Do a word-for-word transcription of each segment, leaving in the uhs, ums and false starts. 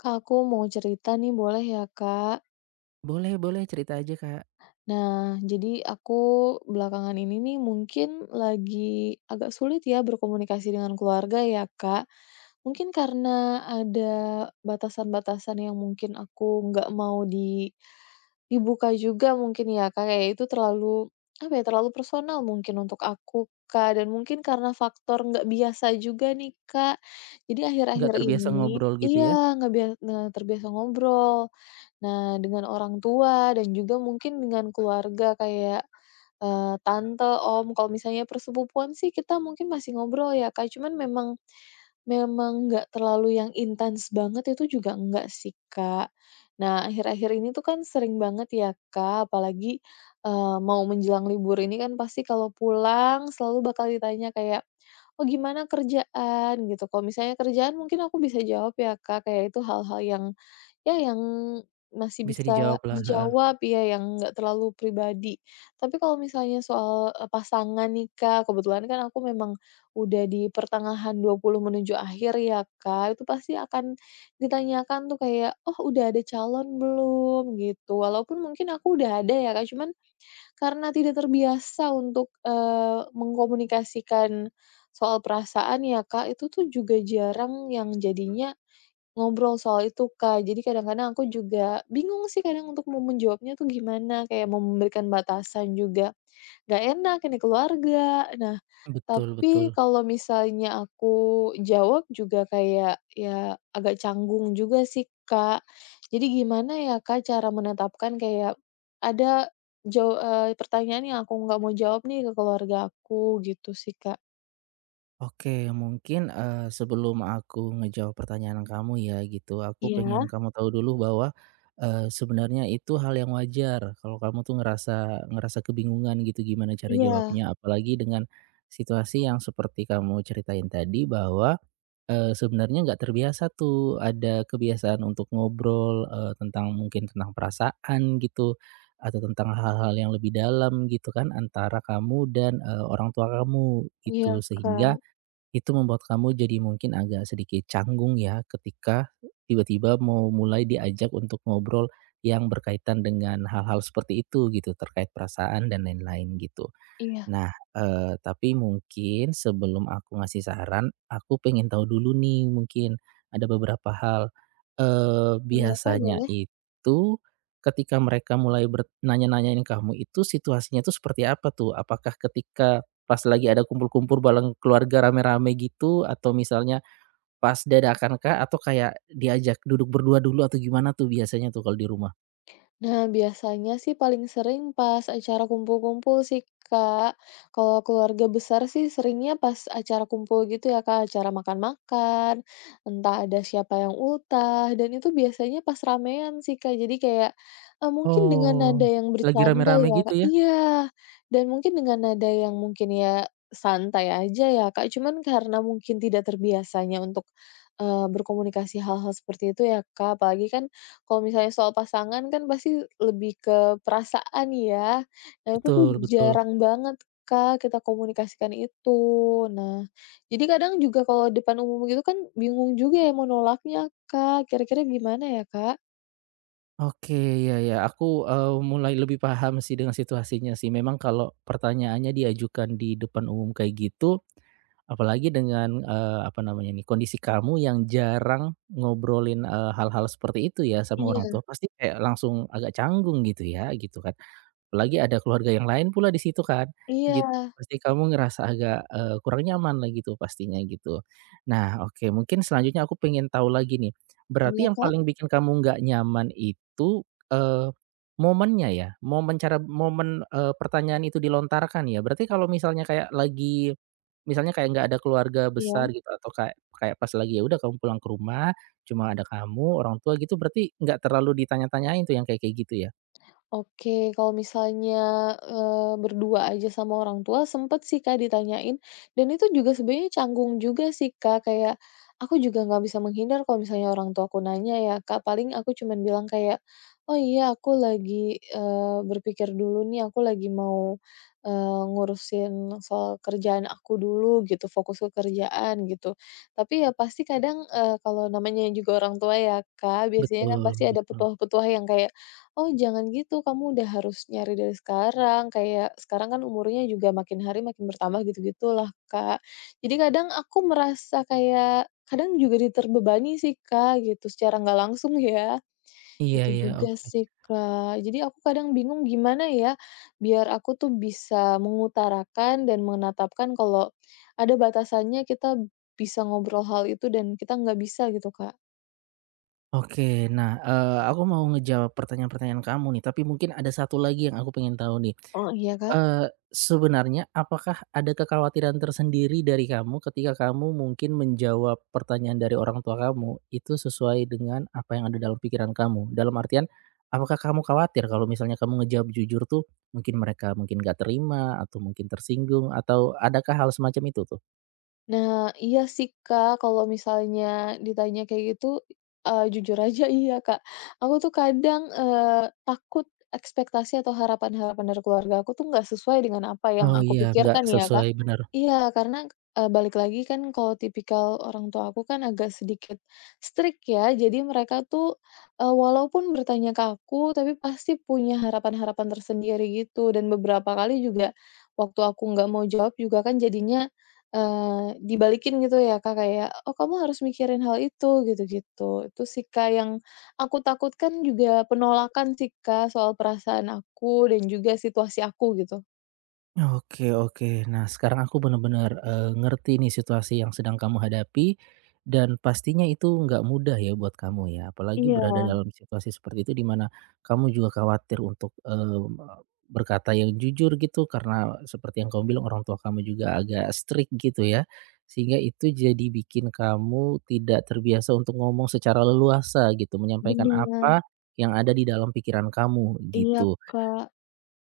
Kak, aku mau cerita nih boleh ya, Kak? Boleh boleh, cerita aja, Kak. Nah, jadi aku belakangan ini nih mungkin lagi agak sulit ya berkomunikasi dengan keluarga ya, Kak. Mungkin karena ada batasan-batasan yang mungkin aku nggak mau di dibuka juga mungkin ya, Kak. Kayak itu terlalu, apa ya, terlalu personal mungkin untuk aku, Kak. Dan mungkin karena faktor nggak biasa juga nih, Kak. Jadi Nggak akhir-akhir terbiasa ini ngobrol gitu ya, iya, nggak biasa nggak terbiasa ngobrol. Nah, dengan orang tua dan juga mungkin dengan keluarga kayak, eee, tante, om, kalau misalnya persepupuan sih kita mungkin masih ngobrol ya, Kak, cuman memang memang nggak terlalu yang intens banget itu juga enggak sih, Kak. Nah, akhir-akhir ini tuh kan sering banget ya, Kak, apalagi, eee, mau menjelang libur ini kan pasti kalau pulang selalu bakal ditanya kayak, "Oh, gimana kerjaan?" Gitu. Kalau misalnya kerjaan mungkin aku bisa jawab ya, Kak, kayak itu hal-hal yang ya yang masih bisa bisa dijawablah, heeh. dijawab, ya yang nggak terlalu pribadi. Tapi kalau misalnya soal, eee, pasangan nih, Kak, kebetulan kan aku memang udah di pertengahan dua puluh menuju akhir ya, Kak, itu pasti akan ditanyakan tuh kayak, "Oh udah ada calon belum?" Gitu. Walaupun mungkin aku udah ada ya, Kak, cuman karena tidak terbiasa untuk, eee, mengkomunikasikan soal perasaan ya, Kak, itu tuh juga jarang yang jadinya ngobrol soal itu, Kak. Jadi kadang-kadang aku juga bingung sih kadang untuk mau menjawabnya tuh gimana, kayak mau memberikan batasan juga gak enak, ini keluarga. Nah, Betul tapi betul. kalau misalnya aku jawab juga kayak ya agak canggung juga sih, Kak. Jadi gimana ya, Kak, cara menetapkan kayak ada jaw pertanyaan yang aku nggak mau jawab nih ke keluarga aku gitu sih, Kak. Oke, mungkin, eee, sebelum aku ngejawab pertanyaan kamu ya gitu, aku Iya, pengen kamu tahu dulu bahwa, eee, sebenarnya itu hal yang wajar kalau kamu tuh ngerasa ngerasa kebingungan gitu gimana cara iya, jawabnya, apalagi dengan situasi yang seperti kamu ceritain tadi bahwa Eee, sebenarnya nggak terbiasa tuh, ada kebiasaan untuk ngobrol, eee, tentang mungkin tentang perasaan gitu, atau tentang hal-hal yang lebih dalam gitu kan antara kamu dan, eee, orang tua kamu iya, gitu. Sehingga Kak. itu membuat kamu jadi mungkin agak sedikit canggung ya ketika tiba-tiba mau mulai diajak untuk ngobrol yang berkaitan dengan hal-hal seperti itu gitu, terkait perasaan dan lain-lain gitu. Iya, Nah, eee, tapi mungkin sebelum aku ngasih saran, aku pengen tahu dulu nih mungkin ada beberapa hal. Eee, iya, Kak, Biasanya boleh. itu ketika mereka mulai ber nanya-nanyain kamu itu situasinya tuh seperti apa tuh? Apakah ketika pas lagi ada kumpul-kumpul bareng keluarga rame-rame gitu atau misalnya pas dadakan kah? Atau kayak diajak duduk berdua dulu atau gimana tuh biasanya tuh kalau di rumah? Nah, biasanya sih paling sering pas acara kumpul-kumpul sih, Kak. Kalau keluarga besar sih seringnya pas acara kumpul gitu ya, Kak, acara makan-makan, entah ada siapa yang ultah, dan itu biasanya pas ramean sih, Kak. Jadi kayak, eee, mungkin dengan nada Oh, yang lagi bercanda rame-rame ya, gitu Kak, ya? iya, dan mungkin dengan nada yang mungkin ya santai aja ya, Kak, cuman karena mungkin tidak terbiasanya untuk, eee, berkomunikasi hal-hal seperti itu ya, Kak, apalagi kan kalau misalnya soal pasangan kan pasti lebih ke perasaan ya. Nah, itu tuh Betul betul. jarang banget, Kak, kita komunikasikan itu. Nah, jadi kadang juga kalau depan umum gitu kan bingung juga ya mau nolaknya, Kak. Kira-kira gimana ya, Kak? Oke, ya ya, aku, eee, mulai lebih paham sih dengan situasinya sih. Memang kalau pertanyaannya diajukan di depan umum kayak gitu, apalagi dengan, eee, apa namanya nih, kondisi kamu yang jarang ngobrolin, eee, hal-hal seperti itu ya sama orang Iya. tua, pasti kayak langsung agak canggung gitu ya, gitu kan. Apalagi ada keluarga yang lain pula di situ kan, gitu. Iya. Pasti kamu ngerasa agak, eee, kurang nyaman lah gitu pastinya gitu. Nah oke, mungkin selanjutnya aku pengen tahu lagi nih, Iya, berarti yang Kak? paling bikin kamu nggak nyaman itu, eee, momennya ya? Momen cara momen, eee, pertanyaan itu dilontarkan ya? Berarti kalau misalnya kayak lagi misalnya kayak nggak ada keluarga Iya. besar gitu atau kayak kayak pas lagi ya udah kamu pulang ke rumah, cuma ada kamu, orang tua gitu berarti nggak terlalu ditanya-tanyain tuh yang kayak kayak gitu ya? Oke, kalau misalnya, eee, berdua aja sama orang tua sempet sih, Kak, ditanyain, dan itu juga sebenarnya canggung juga sih, Kak, kayak aku juga nggak bisa menghindar kalau misalnya orang tua aku nanya ya, Kak, paling aku cuman bilang kayak, "Oh iya, aku lagi, eee, berpikir dulu nih, aku lagi mau, eee, ngurusin soal kerjaan aku dulu," gitu, fokus ke kerjaan gitu. Tapi ya pasti kadang, eee, kalau namanya juga orang tua ya, Kak, biasanya kan Betul pasti ada betul. petuah-petuah yang kayak, "Oh jangan gitu, kamu udah harus nyari dari sekarang," kayak sekarang kan umurnya juga makin hari makin bertambah gitu-gitulah, Kak. Jadi kadang aku merasa kayak, kadang juga diterbebani sih, Kak, gitu secara nggak langsung ya. Iya Itu iya, juga oke. sih, Kak. Jadi aku kadang bingung gimana ya biar aku tuh bisa mengutarakan dan menetapkan kalau ada batasannya kita bisa ngobrol hal itu dan kita nggak bisa gitu, Kak. Oke, nah, eee, aku mau ngejawab pertanyaan-pertanyaan kamu nih, tapi mungkin ada satu lagi yang aku pengen tahu nih. Oh, iya, Kak? Eee, sebenarnya apakah ada kekhawatiran tersendiri dari kamu ketika kamu mungkin menjawab pertanyaan dari orang tua kamu, itu sesuai dengan apa yang ada dalam pikiran kamu? Dalam artian, apakah kamu khawatir kalau misalnya kamu ngejawab jujur tuh, mungkin mereka mungkin gak terima, atau mungkin tersinggung, atau adakah hal semacam itu tuh? Nah, iya sih, Kak, kalau misalnya ditanya kayak gitu, eee, jujur aja iya, Kak. Aku tuh kadang, eee, takut ekspektasi atau harapan-harapan dari keluarga aku tuh nggak sesuai dengan apa yang Oh aku iya, nggak pikirkan ya, Kak. sesuai benar. Iya, karena, eee, balik lagi kan kalau tipikal orang tua aku kan agak sedikit strict ya, jadi mereka tuh, eee, walaupun bertanya ke aku, tapi pasti punya harapan-harapan tersendiri gitu, dan beberapa kali juga waktu aku nggak mau jawab juga kan jadinya Eee, dibalikin gitu ya, Kak, kayak, "Oh, kamu harus mikirin hal itu," gitu-gitu. Itu sih, Kak, yang aku takutkan juga penolakan sih, Kak, soal perasaan aku dan juga situasi aku gitu. Oke oke. Nah, sekarang aku benar-benar eee, ngerti nih situasi yang sedang kamu hadapi, dan pastinya itu nggak mudah ya buat kamu ya. Apalagi Iya, berada dalam situasi seperti itu di mana kamu juga khawatir untuk, mmm, berkata yang jujur gitu karena seperti yang kamu bilang orang tua kamu juga agak strict gitu ya. Sehingga itu jadi bikin kamu tidak terbiasa untuk ngomong secara leluasa gitu, menyampaikan bener. apa yang ada di dalam pikiran kamu Iya, gitu. Kak.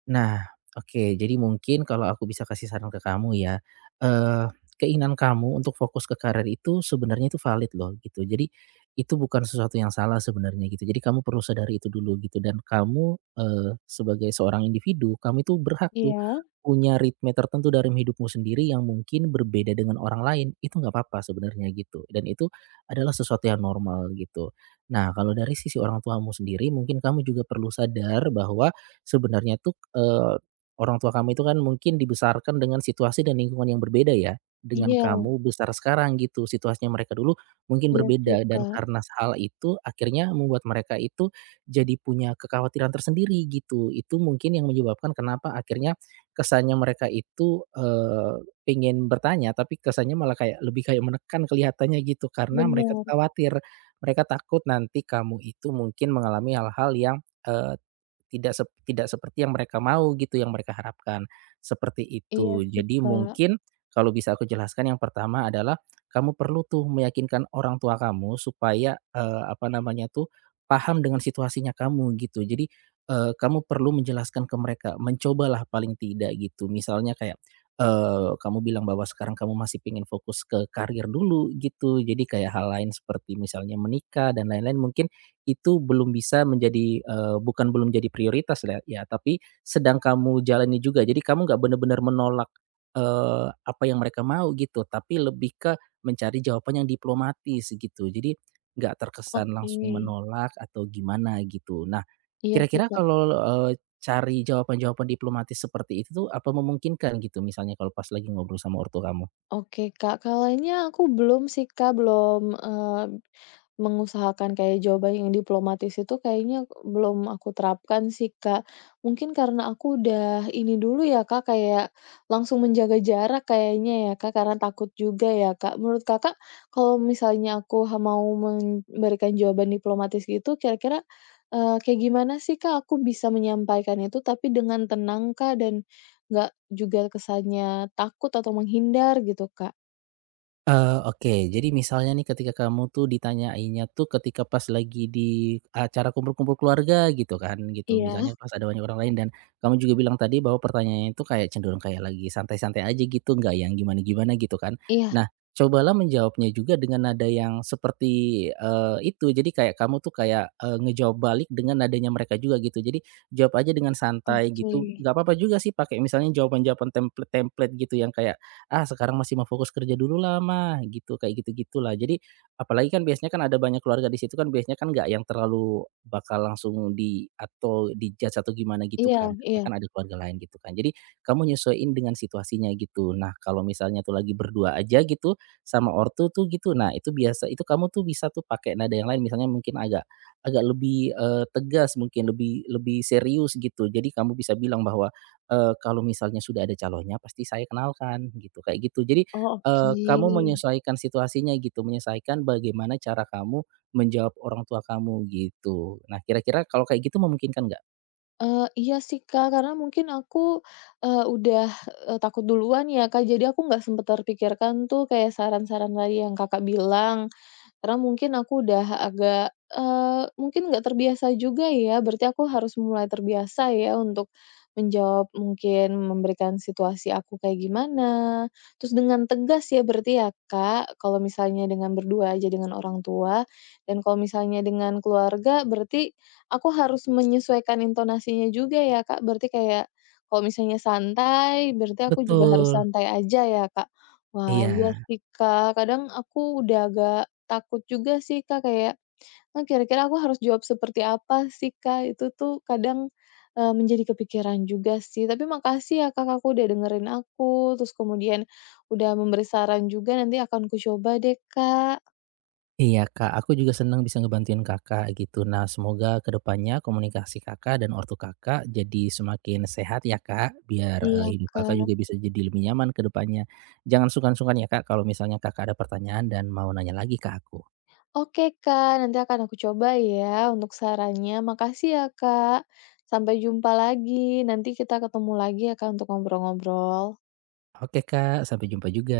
Nah, oke. Jadi mungkin kalau aku bisa kasih saran ke kamu ya, eee, keinginan kamu untuk fokus ke karir itu sebenarnya itu valid loh gitu. Jadi itu bukan sesuatu yang salah sebenarnya gitu. Jadi kamu perlu sadari itu dulu gitu dan kamu, eee, sebagai seorang individu, kamu itu berhak tuh Iya. punya ritme tertentu dalam hidupmu sendiri yang mungkin berbeda dengan orang lain, itu nggak apa-apa sebenarnya gitu dan itu adalah sesuatu yang normal gitu. Nah, kalau dari sisi orang tuamu sendiri mungkin kamu juga perlu sadar bahwa sebenarnya tuh, eee, orang tua kamu itu kan mungkin dibesarkan dengan situasi dan lingkungan yang berbeda ya, dengan Iya, kamu besar sekarang gitu, situasinya mereka dulu mungkin iya sih, berbeda dan Kak. karena hal itu akhirnya membuat mereka itu jadi punya kekhawatiran tersendiri gitu. Itu mungkin yang menyebabkan kenapa akhirnya kesannya mereka itu, eee, pengen bertanya tapi kesannya malah kayak lebih kayak menekan kelihatannya gitu karena mereka tuh Bener. khawatir, mereka takut nanti kamu itu mungkin mengalami hal-hal yang, tidak sep tidak seperti yang mereka mau gitu, yang mereka harapkan, seperti Iya itu. sih, Jadi Kak. mungkin kalau bisa aku jelaskan yang pertama adalah kamu perlu tuh meyakinkan orang tua kamu supaya, eee, apa namanya tuh, paham dengan situasinya kamu gitu. Jadi, eee, kamu perlu menjelaskan ke mereka, mencobalah paling tidak gitu. Misalnya kayak, eee, kamu bilang bahwa sekarang kamu masih pengen fokus ke karir dulu gitu, jadi kayak hal lain seperti misalnya menikah dan lain-lain mungkin itu belum bisa menjadi, eee, bukan belum jadi prioritas lah ya, tapi sedang kamu jalani juga. Jadi kamu nggak benar-benar menolak, eee, apa yang mereka mau gitu, tapi lebih ke mencari jawaban yang diplomatis gitu. Jadi nggak terkesan Oke. langsung menolak atau gimana gitu. Nah, Iya sih, kira-kira Kak. kalau, eee, cari jawaban-jawaban diplomatis seperti itu tuh apa memungkinkan gitu misalnya kalau pas lagi ngobrol sama ortu kamu? Oke, Kak. Kalau ini aku belum sih, Kak, belum, eee, mengusahakan kayak jawaban yang diplomatis itu kayaknya belum aku terapkan sih, Kak. Mungkin karena aku udah ini dulu ya, Kak, kayak langsung menjaga jarak kayaknya ya, Kak, karena takut juga ya, Kak. Menurut Kakak, kalau misalnya aku ha mau memberikan jawaban diplomatis gitu kira-kira, eee, kayak gimana sih, Kak, aku bisa menyampaikan itu tapi dengan tenang, Kak, dan nggak juga kesannya takut atau menghindar gitu, Kak. Eee, oke. Jadi misalnya nih ketika kamu tuh ditanyainnya tuh ketika pas lagi di acara kumpul-kumpul keluarga gitu kan, gitu. Iya, Misalnya pas ada banyak orang lain dan kamu juga bilang tadi bahwa pertanyaannya itu kayak cenderung kayak lagi santai-santai aja gitu, nggak yang gimana-gimana gitu kan. iya, Nah, cobalah menjawabnya juga dengan nada yang seperti, eee, itu. Jadi kayak kamu tuh kayak, eee, ngejawab balik dengan nadanya mereka juga gitu. Jadi jawab aja dengan santai oke. gitu, nggak apa-apa juga sih pakai misalnya jawaban-jawaban template-template gitu yang kayak "Ah, sekarang masih mau fokus kerja dulu lah, Mah," gitu, kayak gitu-gitulah. Jadi apalagi kan biasanya kan ada banyak keluarga di situ kan biasanya kan nggak yang terlalu bakal langsung di atau di atau gimana gitu Iya, kan, karena iya. kan ada keluarga lain gitu kan. Jadi kamu nyesuaiin dengan situasinya gitu. Nah, kalau misalnya tuh lagi berdua aja gitu sama ortu tuh gitu, nah itu biasa itu kamu tuh bisa tuh pakai nada yang lain misalnya mungkin agak agak lebih, eee, tegas mungkin, lebih lebih serius gitu. Jadi kamu bisa bilang bahwa eee, kalau misalnya sudah ada calonnya pasti saya kenalkan gitu, kayak gitu. Jadi, Oh, eee, kamu oke. menyesuaikan situasinya gitu, menyesuaikan bagaimana cara kamu menjawab orang tua kamu gitu. Nah kira-kira kalau kayak gitu memungkinkan nggak? Eee, iya sih, Kak, karena mungkin aku, eee, udah, eee, takut duluan ya, Kak, jadi aku nggak sempet terpikirkan tuh kayak saran-saran tadi yang Kakak bilang. Karena mungkin aku udah agak, eee, mungkin nggak terbiasa juga ya, berarti aku harus mulai terbiasa ya untuk menjawab mungkin memberikan situasi aku kayak gimana, terus dengan tegas ya berarti ya, Kak, kalau misalnya dengan berdua aja dengan orang tua, dan kalau misalnya dengan keluarga berarti aku harus menyesuaikan intonasinya juga ya, Kak, berarti kayak kalau misalnya santai, berarti aku juga harus Betul, santai aja ya, Kak? Wah, iya iya. sih, Kak, kadang aku udah agak takut juga sih, Kak, kayak, "Ah, kira-kira aku harus jawab seperti apa sih, Kak?" Itu tuh kadang, eee, menjadi kepikiran juga sih. Tapi makasih ya, Kak, aku udah dengerin aku, terus kemudian udah memberi saran juga, nanti akan ku coba deh, Kak. Iya Kak, aku juga senang bisa ngebantuin Kakak gitu. Nah semoga kedepannya komunikasi Kakak dan ortu Kakak jadi semakin sehat ya Kak, biar, eee, Iya, hidup Kakak juga Kak. bisa jadi lebih nyaman kedepannya. Jangan sungkan-sungkan ya Kak, kalau misalnya Kakak ada pertanyaan dan mau nanya lagi ke aku. Oke, Kak, nanti akan aku coba ya untuk sarannya. Makasih ya, Kak. Sampai jumpa lagi, nanti kita ketemu lagi ya, Kak, untuk ngobrol-ngobrol. Oke Kak, sampai jumpa juga.